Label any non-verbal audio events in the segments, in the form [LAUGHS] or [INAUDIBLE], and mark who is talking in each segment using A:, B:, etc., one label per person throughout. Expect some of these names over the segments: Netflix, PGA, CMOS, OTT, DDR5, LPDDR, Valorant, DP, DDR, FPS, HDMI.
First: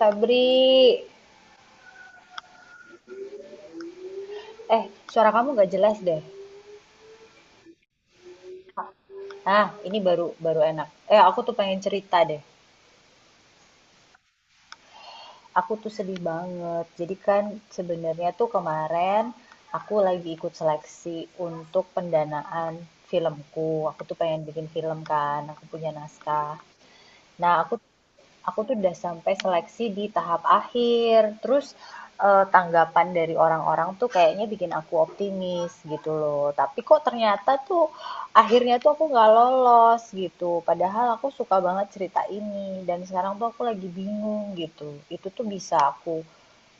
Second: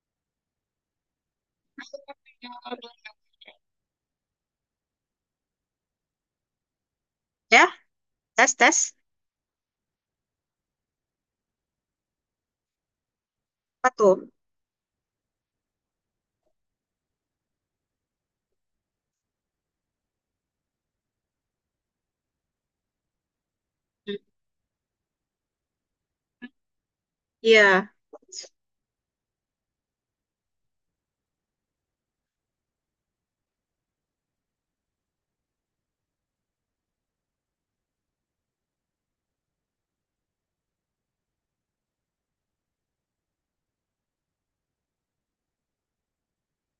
A: Febri, eh suara kamu gak jelas deh.
B: Ya, tes tes,
A: Ah, ini baru baru enak. Aku tuh pengen cerita deh.
B: apa tuh?
A: Aku tuh sedih banget. Jadi kan sebenarnya tuh kemarin aku lagi ikut seleksi untuk pendanaan filmku. Aku tuh pengen bikin film kan, aku punya naskah. Nah, aku
B: Iya.
A: aku tuh udah sampai seleksi di tahap akhir. Terus tanggapan dari orang-orang tuh kayaknya bikin aku optimis gitu loh. Tapi kok ternyata tuh akhirnya tuh aku nggak lolos gitu. Padahal aku suka banget cerita ini dan sekarang tuh aku lagi bingung gitu. Itu tuh bisa aku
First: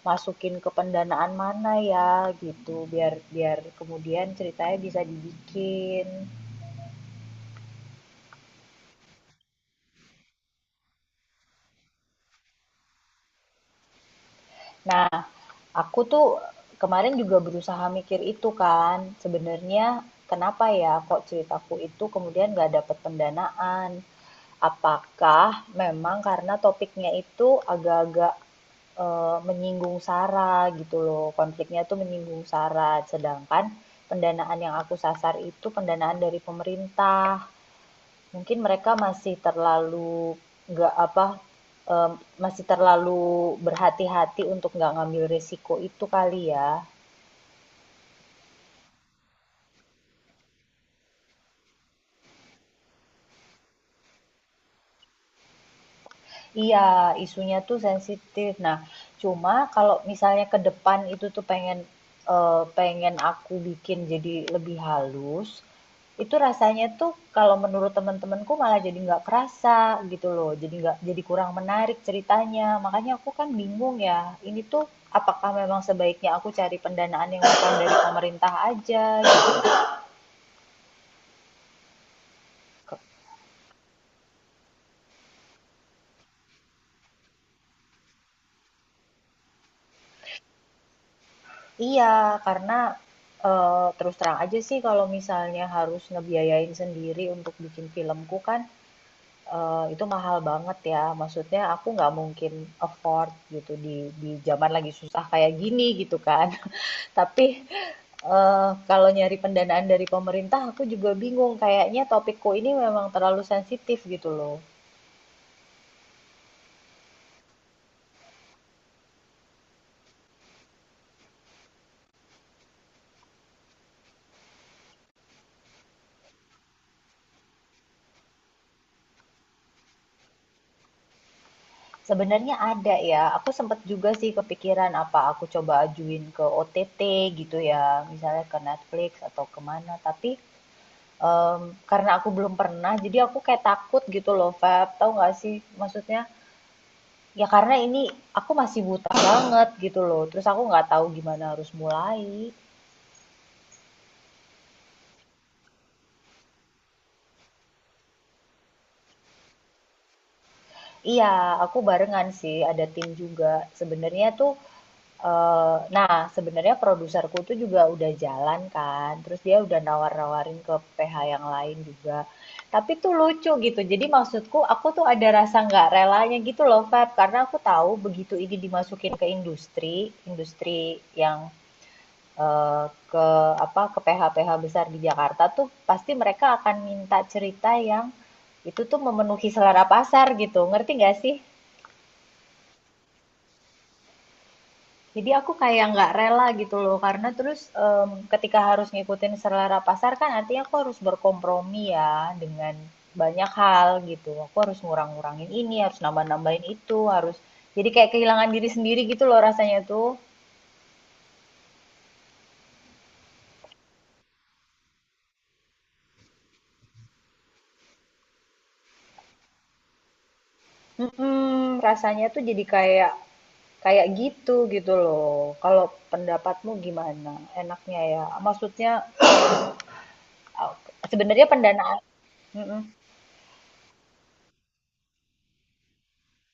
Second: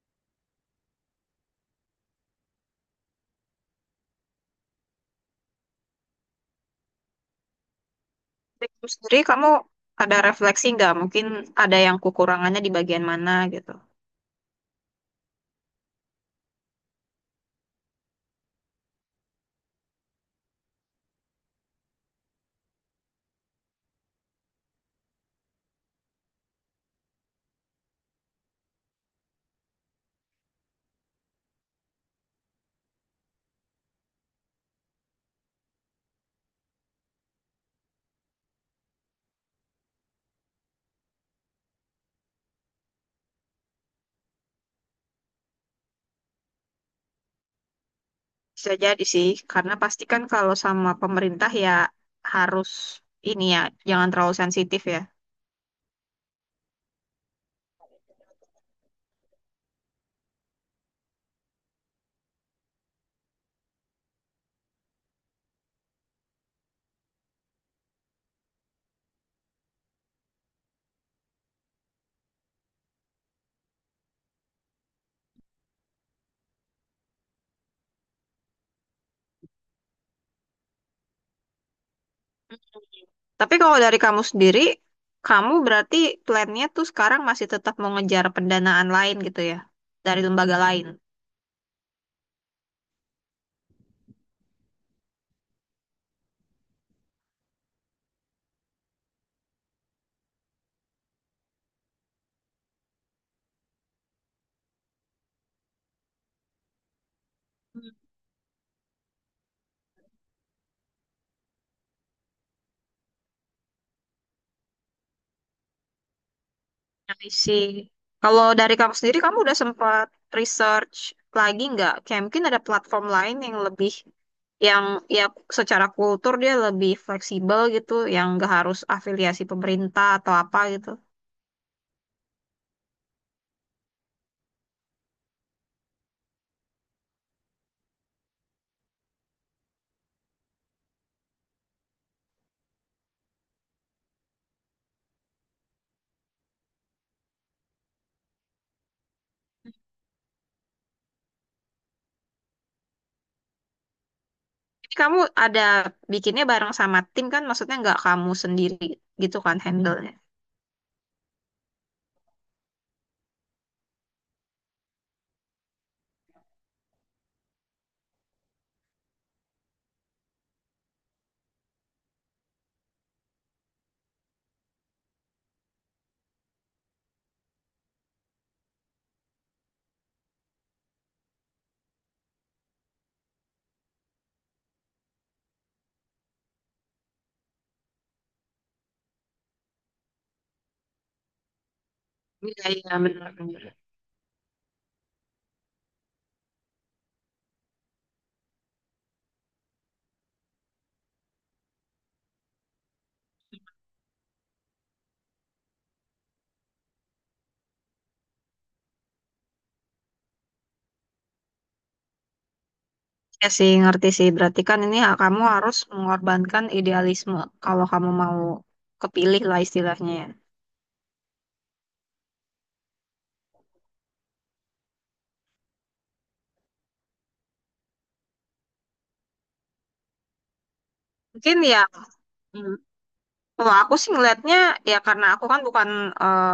A: masukin ke pendanaan mana ya gitu biar biar kemudian ceritanya bisa dibikin.
B: Dari kamu sendiri, kamu ada refleksi nggak? Mungkin ada yang kekurangannya di bagian mana gitu.
A: Nah, aku tuh kemarin juga berusaha mikir itu kan, sebenarnya kenapa ya kok ceritaku itu kemudian nggak dapat pendanaan? Apakah memang karena topiknya itu agak-agak menyinggung SARA gitu loh, konfliknya tuh menyinggung SARA, sedangkan pendanaan yang aku sasar itu pendanaan dari pemerintah. Mungkin mereka masih terlalu nggak apa em, masih terlalu berhati-hati untuk nggak ngambil risiko itu kali ya.
B: Bisa jadi sih, karena pasti kan kalau sama pemerintah ya harus ini ya, jangan terlalu sensitif ya.
A: Iya, isunya tuh sensitif. Nah, cuma kalau misalnya ke depan itu tuh pengen aku bikin jadi lebih halus, itu rasanya tuh kalau menurut teman-temanku malah jadi nggak kerasa gitu loh. Jadi nggak jadi kurang menarik ceritanya. Makanya aku kan bingung ya. Ini tuh apakah memang sebaiknya aku cari pendanaan yang datang dari pemerintah aja gitu.
B: Tapi kalau dari kamu sendiri, kamu berarti plannya tuh sekarang masih tetap mau ngejar pendanaan lain gitu ya, dari lembaga lain.
A: Iya, karena eh, terus terang aja sih kalau misalnya harus ngebiayain sendiri untuk bikin filmku kan itu mahal banget ya. Maksudnya aku nggak mungkin afford gitu di zaman lagi susah kayak gini gitu kan. [LAUGHS] Tapi eh, kalau nyari pendanaan dari pemerintah aku juga bingung. Kayaknya topikku ini memang terlalu sensitif gitu loh.
B: I see. Kalau dari kamu sendiri, kamu udah sempat research lagi nggak? Kayak mungkin ada platform lain yang lebih, yang ya secara kultur dia lebih fleksibel gitu, yang nggak harus afiliasi pemerintah atau apa gitu.
A: Sebenarnya ada ya, aku sempet juga sih kepikiran apa aku coba ajuin ke OTT gitu ya, misalnya ke Netflix atau kemana, tapi karena aku belum pernah, jadi aku kayak takut gitu loh, Feb, tahu nggak sih? Maksudnya, ya karena ini aku masih buta banget gitu loh, terus aku nggak tahu gimana harus mulai.
B: Ini kamu ada bikinnya bareng sama tim kan? Maksudnya nggak kamu sendiri gitu kan handle-nya?
A: Iya, aku barengan sih, ada tim juga. Sebenarnya tuh nah, sebenarnya produserku tuh juga udah jalan kan, terus dia udah nawar-nawarin ke PH yang lain juga. Tapi tuh lucu gitu. Jadi maksudku aku tuh ada rasa nggak relanya gitu loh, Feb, karena aku tahu begitu ini dimasukin ke industri yang eh, ke apa ke PH-PH besar di Jakarta tuh pasti mereka akan minta cerita yang itu tuh memenuhi selera pasar gitu. Ngerti nggak sih?
B: Iya, iya, benar, benar.
A: Jadi aku kayak nggak rela gitu loh, karena terus ketika harus ngikutin selera pasar kan artinya aku harus berkompromi ya dengan banyak hal gitu. Aku harus ngurang-ngurangin ini, harus nambah-nambahin itu, harus jadi kayak kehilangan diri sendiri gitu loh rasanya tuh.
B: Ya sih, ngerti sih. Berarti kan ini hak kamu harus mengorbankan idealisme kalau kamu mau kepilih lah istilahnya ya.
A: Mm-mm, rasanya tuh jadi kayak kayak gitu gitu loh. Kalau pendapatmu gimana? Enaknya ya, maksudnya uh, sebenarnya
B: Mungkin ya.
A: pendanaan. Mm-mm.
B: Kalau aku sih ngelihatnya, ya karena aku kan bukan eh,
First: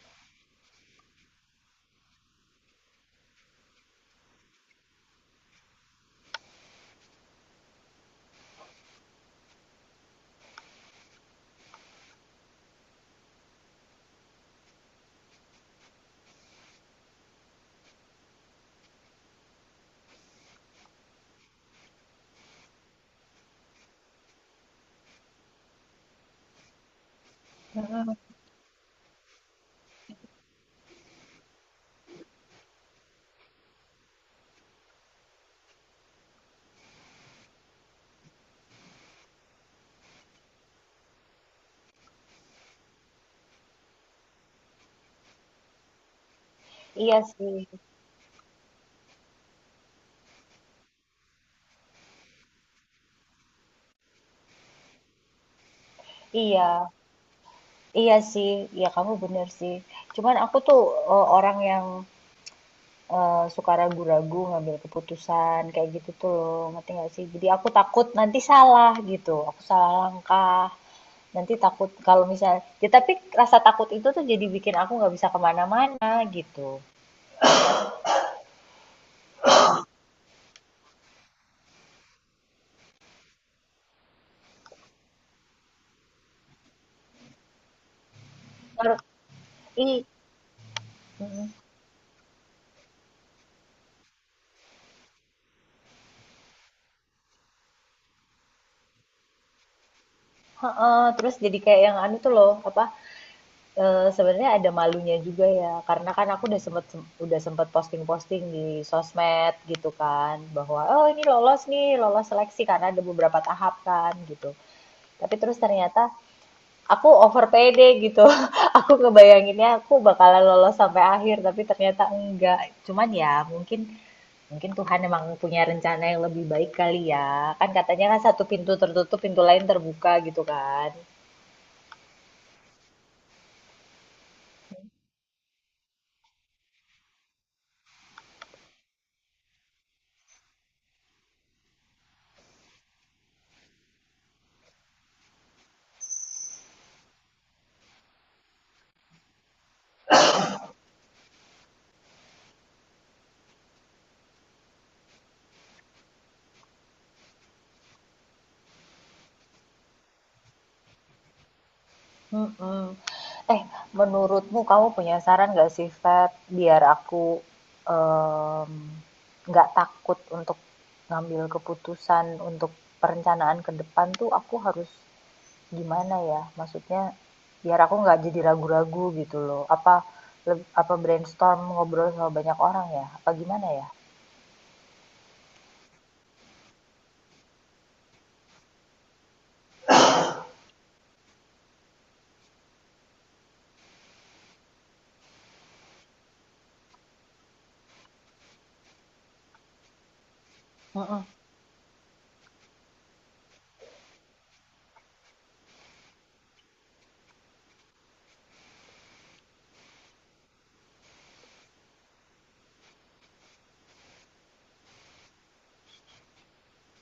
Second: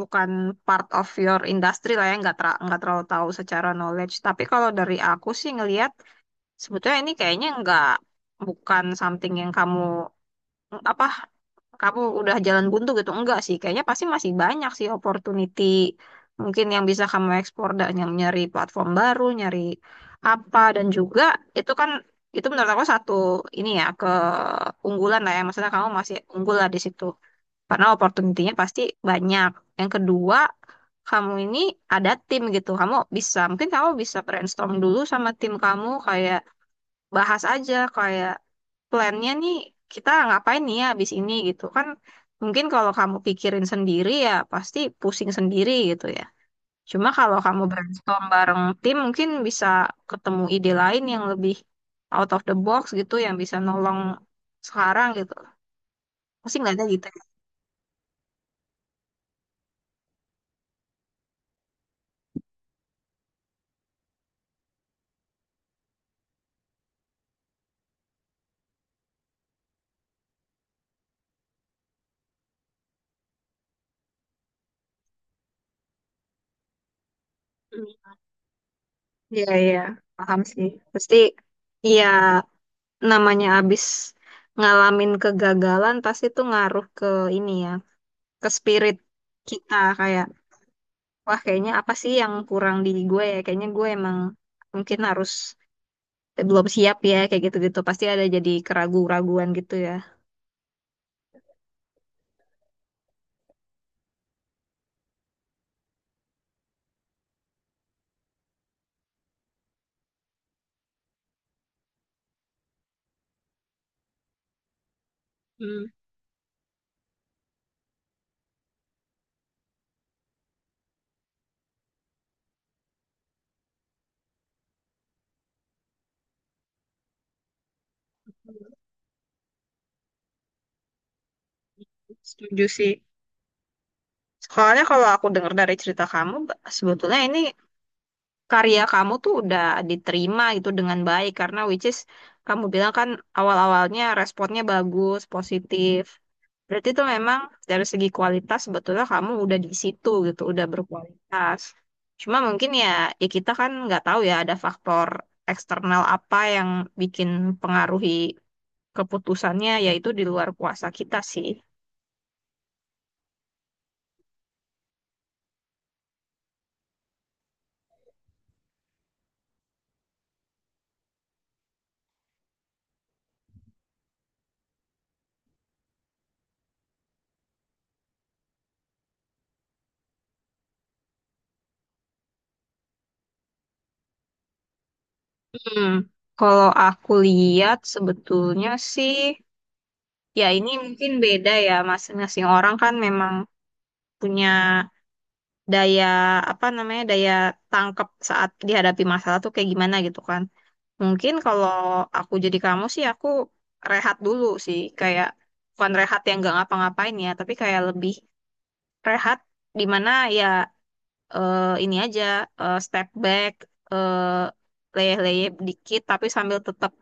B: bukan part of your industry lah ya, nggak nggak terlalu tahu secara knowledge. Tapi kalau dari aku sih ngelihat sebetulnya ini kayaknya nggak, bukan something yang kamu apa, kamu udah jalan buntu gitu enggak sih? Kayaknya pasti masih banyak sih opportunity mungkin yang bisa kamu ekspor dan yang nyari platform baru, nyari apa, dan juga itu kan, itu menurut aku satu ini ya, keunggulan lah ya, maksudnya kamu masih unggul lah di situ karena
A: Mm-mm.
B: opportunity-nya pasti banyak. Yang kedua, kamu ini ada tim gitu. Kamu bisa, mungkin kamu bisa brainstorm dulu sama tim kamu, kayak bahas aja, kayak plannya nih kita ngapain nih ya abis ini gitu kan. Mungkin kalau kamu pikirin sendiri ya pasti pusing sendiri gitu ya. Cuma
A: Iya
B: kalau kamu
A: sih,
B: brainstorm bareng tim mungkin bisa ketemu ide lain yang lebih out of the box gitu yang bisa nolong sekarang gitu. Pasti nggak ada
A: iya.
B: gitu.
A: Iya sih, ya kamu bener sih. Cuman aku tuh orang yang suka ragu-ragu ngambil keputusan kayak gitu tuh loh, ngerti gak sih? Jadi aku takut nanti salah gitu, aku salah langkah. Nanti takut kalau misalnya, ya tapi rasa takut itu tuh jadi bikin aku nggak bisa kemana-mana gitu.
B: Ya. Iya, iya, paham sih. Pasti, iya, namanya abis ngalamin kegagalan, pasti tuh ngaruh ke ini ya, ke spirit
A: Terus,
B: kita.
A: i,
B: Kayak, wah
A: mm-mm.
B: kayaknya apa sih yang kurang di gue ya? Kayaknya gue emang mungkin harus belum siap ya, kayak gitu-gitu. Pasti ada jadi keraguan keraguan gitu ya.
A: Heeh, terus jadi kayak yang anu tuh loh, apa? Sebenarnya ada malunya juga ya, karena kan aku udah sempet posting-posting di sosmed gitu kan, bahwa, "Oh ini lolos nih, lolos seleksi," karena ada beberapa tahap kan gitu. Tapi terus
B: Hmm,
A: ternyata aku over pede gitu, [LAUGHS] aku ngebayanginnya aku bakalan lolos sampai akhir, tapi ternyata enggak. Cuman ya mungkin mungkin Tuhan emang punya rencana yang lebih baik kali ya, kan katanya kan satu pintu tertutup, pintu lain terbuka gitu kan.
B: setuju sih. Soalnya kalau aku dengar dari cerita kamu, sebetulnya ini karya kamu tuh udah diterima gitu dengan baik karena which is kamu bilang kan awal-awalnya responnya bagus, positif. Berarti itu memang dari segi kualitas sebetulnya kamu udah di situ gitu, udah berkualitas. Cuma mungkin ya, ya kita kan nggak tahu ya ada faktor eksternal apa yang bikin pengaruhi keputusannya, yaitu di luar kuasa kita sih.
A: Mhm. Eh, menurutmu kamu punya saran nggak sih, Feb, biar aku em, nggak takut untuk ngambil keputusan untuk perencanaan ke depan tuh aku harus gimana ya? Maksudnya biar aku nggak jadi ragu-ragu gitu loh. Apa apa brainstorm ngobrol sama banyak orang ya? Apa gimana ya?
B: Hmm. Kalau aku lihat sebetulnya sih, ya, ini mungkin beda ya, masing-masing orang kan memang punya daya, apa namanya, daya tangkap saat dihadapi masalah tuh kayak gimana gitu kan.
A: Mhm,
B: Mungkin kalau aku jadi kamu sih, aku rehat dulu sih, kayak bukan rehat yang gak ngapa-ngapain ya, tapi kayak lebih rehat di mana ya, ini aja, step back, eh, leyeh-leyeh dikit, tapi sambil tetap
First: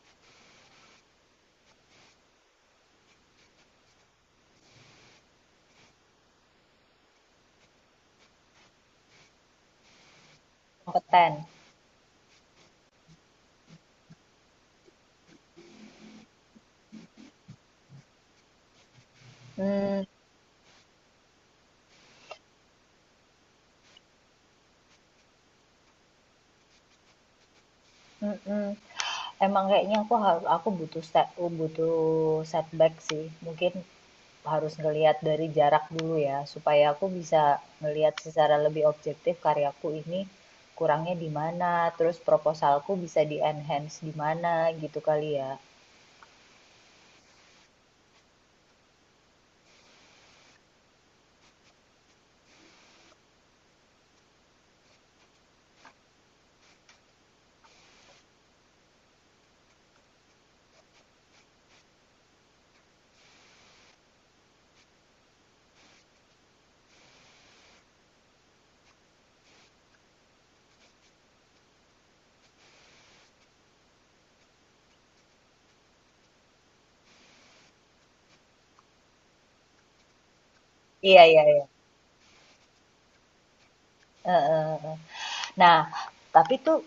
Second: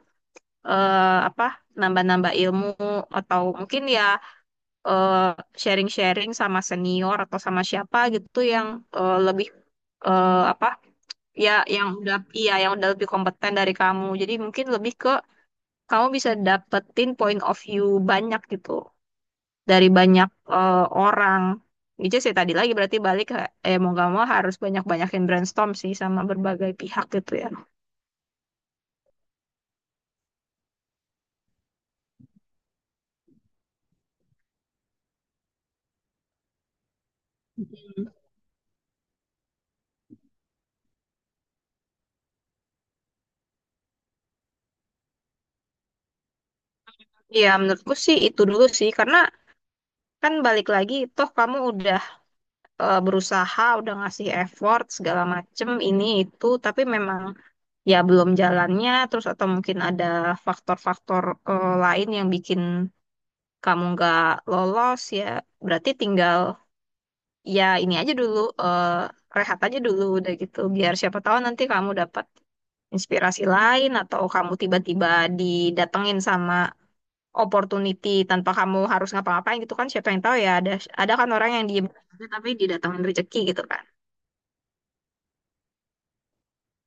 B: eh, apa, nambah-nambah ilmu atau mungkin ya eh, sharing-sharing sama senior atau sama siapa gitu yang lebih apa
A: kompeten.
B: ya, yang udah, iya yang udah lebih kompeten dari kamu. Jadi mungkin lebih ke kamu bisa dapetin point of view banyak gitu dari
A: Hmm,
B: banyak eh, orang. Itu sih tadi lagi berarti balik ke- eh mau gak mau harus banyak-banyakin brainstorm sih sama berbagai pihak gitu ya.
A: mhm. Emang kayaknya aku butuh setback sih. Mungkin harus ngelihat dari jarak dulu ya supaya aku bisa ngelihat secara lebih objektif karyaku ini kurangnya di mana, terus proposalku bisa di enhance di mana gitu kali ya.
B: Iya, menurutku sih itu dulu sih, karena kan balik lagi toh kamu udah berusaha udah ngasih effort segala macem ini itu, tapi memang ya belum jalannya, terus atau mungkin ada faktor-faktor lain yang bikin kamu nggak lolos ya, berarti tinggal ya ini aja dulu, eh, rehat aja dulu udah gitu biar siapa tahu nanti kamu dapat inspirasi lain atau kamu tiba-tiba didatengin sama opportunity tanpa kamu harus ngapa-ngapain gitu kan, siapa yang tahu ya, ada
A: Iya
B: kan
A: iya
B: orang
A: iya.
B: yang diem aja tapi didatengin rezeki gitu kan.
A: Eh, eh, eh. Nah, tapi tuh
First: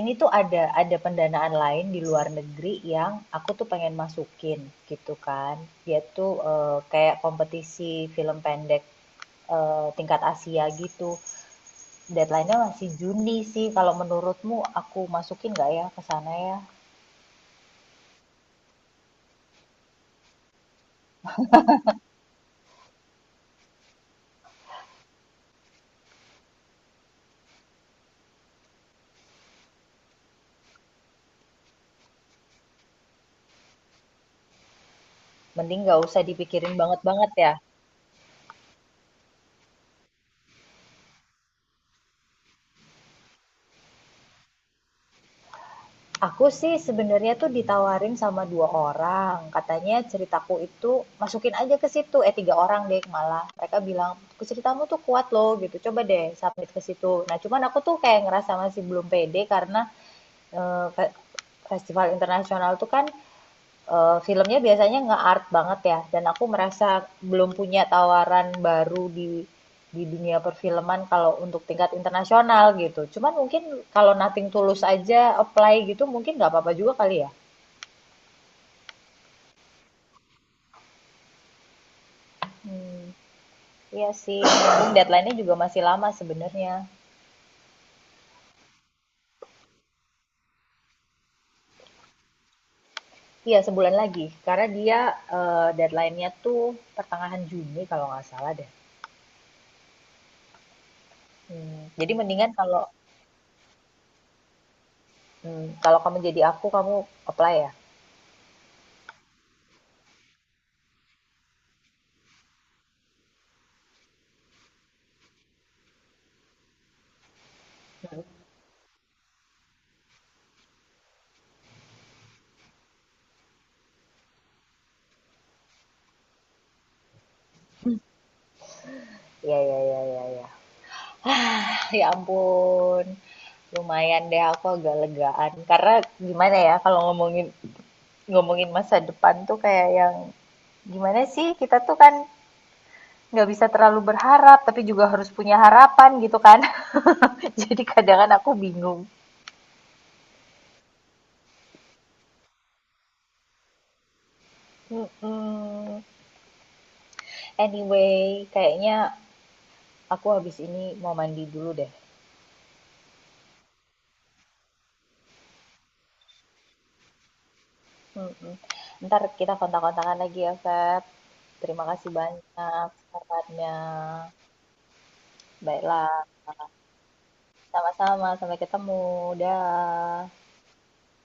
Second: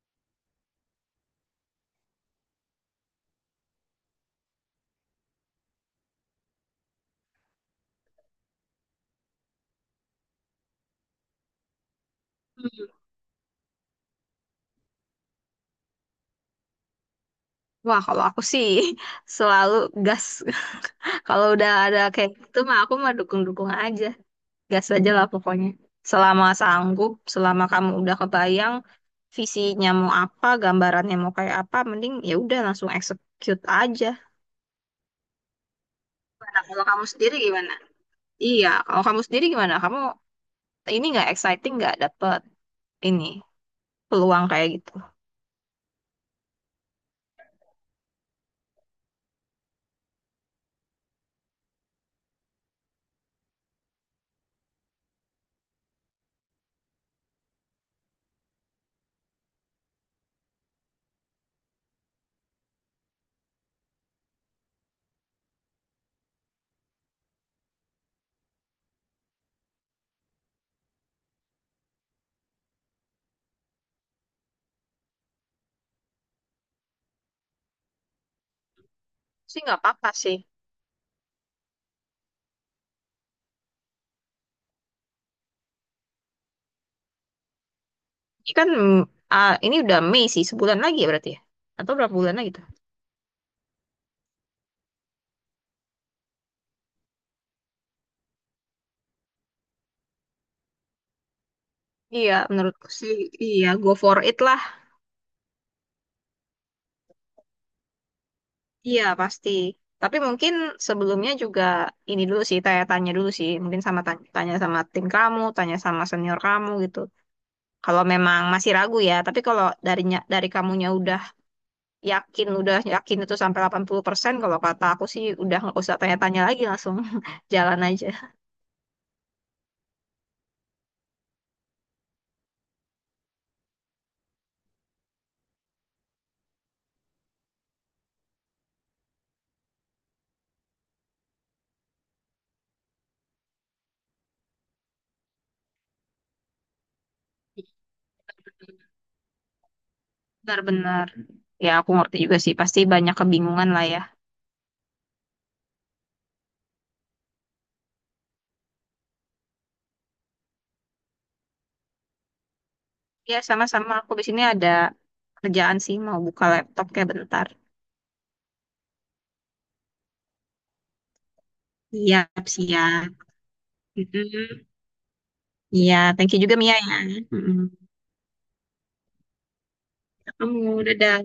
A: ini tuh ada pendanaan lain di luar negeri yang aku tuh pengen masukin gitu kan, dia tuh kayak kompetisi film pendek tingkat Asia gitu. Deadline-nya masih Juni sih. Kalau menurutmu aku masukin nggak ya ke sana ya?
B: Wah, kalau aku sih [LAUGHS] selalu gas. [LAUGHS] Kalau udah ada kayak gitu mah aku mah dukung-dukung aja. Gas aja lah pokoknya. Selama sanggup, selama kamu udah kebayang visinya mau apa, gambarannya mau kayak apa, mending ya udah langsung execute aja.
A: Mending nggak usah
B: Nah,
A: dipikirin
B: kalau kamu
A: banget-banget
B: sendiri
A: ya.
B: gimana? Iya, kalau kamu sendiri gimana? Kamu ini nggak exciting nggak dapet ini peluang kayak gitu?
A: Aku sih sebenarnya tuh ditawarin sama dua orang. Katanya ceritaku itu masukin aja ke situ. Eh, tiga orang deh malah. Mereka bilang, ceritamu tuh kuat loh gitu. Coba deh submit ke situ. Nah cuman aku tuh kayak ngerasa masih belum pede karena eh, festival internasional tuh kan filmnya biasanya nge-art banget ya, dan aku merasa belum punya tawaran baru di dunia perfilman kalau untuk tingkat internasional gitu. Cuman mungkin kalau Nothing Tulus aja apply gitu mungkin nggak apa-apa juga kali ya.
B: Sih nggak apa-apa sih.
A: Hmm, iya sih, mumpung deadline-nya juga masih lama sebenarnya.
B: Ini kan mm, ah, ini udah Mei sih, sebulan lagi ya berarti ya? Atau berapa bulan lagi tuh?
A: Iya, sebulan lagi. Karena dia deadline-nya tuh pertengahan Juni kalau nggak salah deh. Hmm, jadi
B: Iya,
A: mendingan kalau
B: menurutku sih iya, go for it lah.
A: hmm, kalau kamu jadi aku, kamu apply ya.
B: Iya, pasti. Tapi mungkin sebelumnya juga ini dulu sih, tanya-tanya dulu sih, mungkin sama tanya, tanya sama tim kamu, tanya sama senior kamu gitu. Kalau memang masih ragu ya, tapi kalau darinya dari kamunya udah yakin itu sampai 80%, kalau kata aku sih udah nggak usah tanya-tanya lagi, langsung [LAUGHS] jalan aja.
A: Iya, iya, iya, iya, iya. [SIGHS] Ah, ya ampun. Lumayan deh aku agak legaan. Karena gimana ya kalau ngomongin ngomongin masa depan tuh kayak yang gimana sih, kita tuh kan nggak bisa terlalu berharap tapi juga harus punya harapan gitu kan. [LAUGHS] Jadi kadang kan aku bingung.
B: Benar-benar. Ya, aku ngerti juga sih. Pasti banyak kebingungan lah ya.
A: Mm-mm. Anyway, kayaknya aku habis ini mau mandi dulu deh.
B: Ya, sama-sama. Aku di sini ada kerjaan sih. Mau buka laptop kayak bentar.
A: Mm-mm. Ntar kita kontak-kontakan lagi ya, Feb. Terima kasih
B: Siap,
A: banyak
B: siap.
A: sarannya.
B: Mm-mm. Iya,
A: Baiklah.
B: thank you juga Mia ya. Mm-mm.
A: Sama-sama, sampai ketemu. Dah.
B: Ketemu, dadah.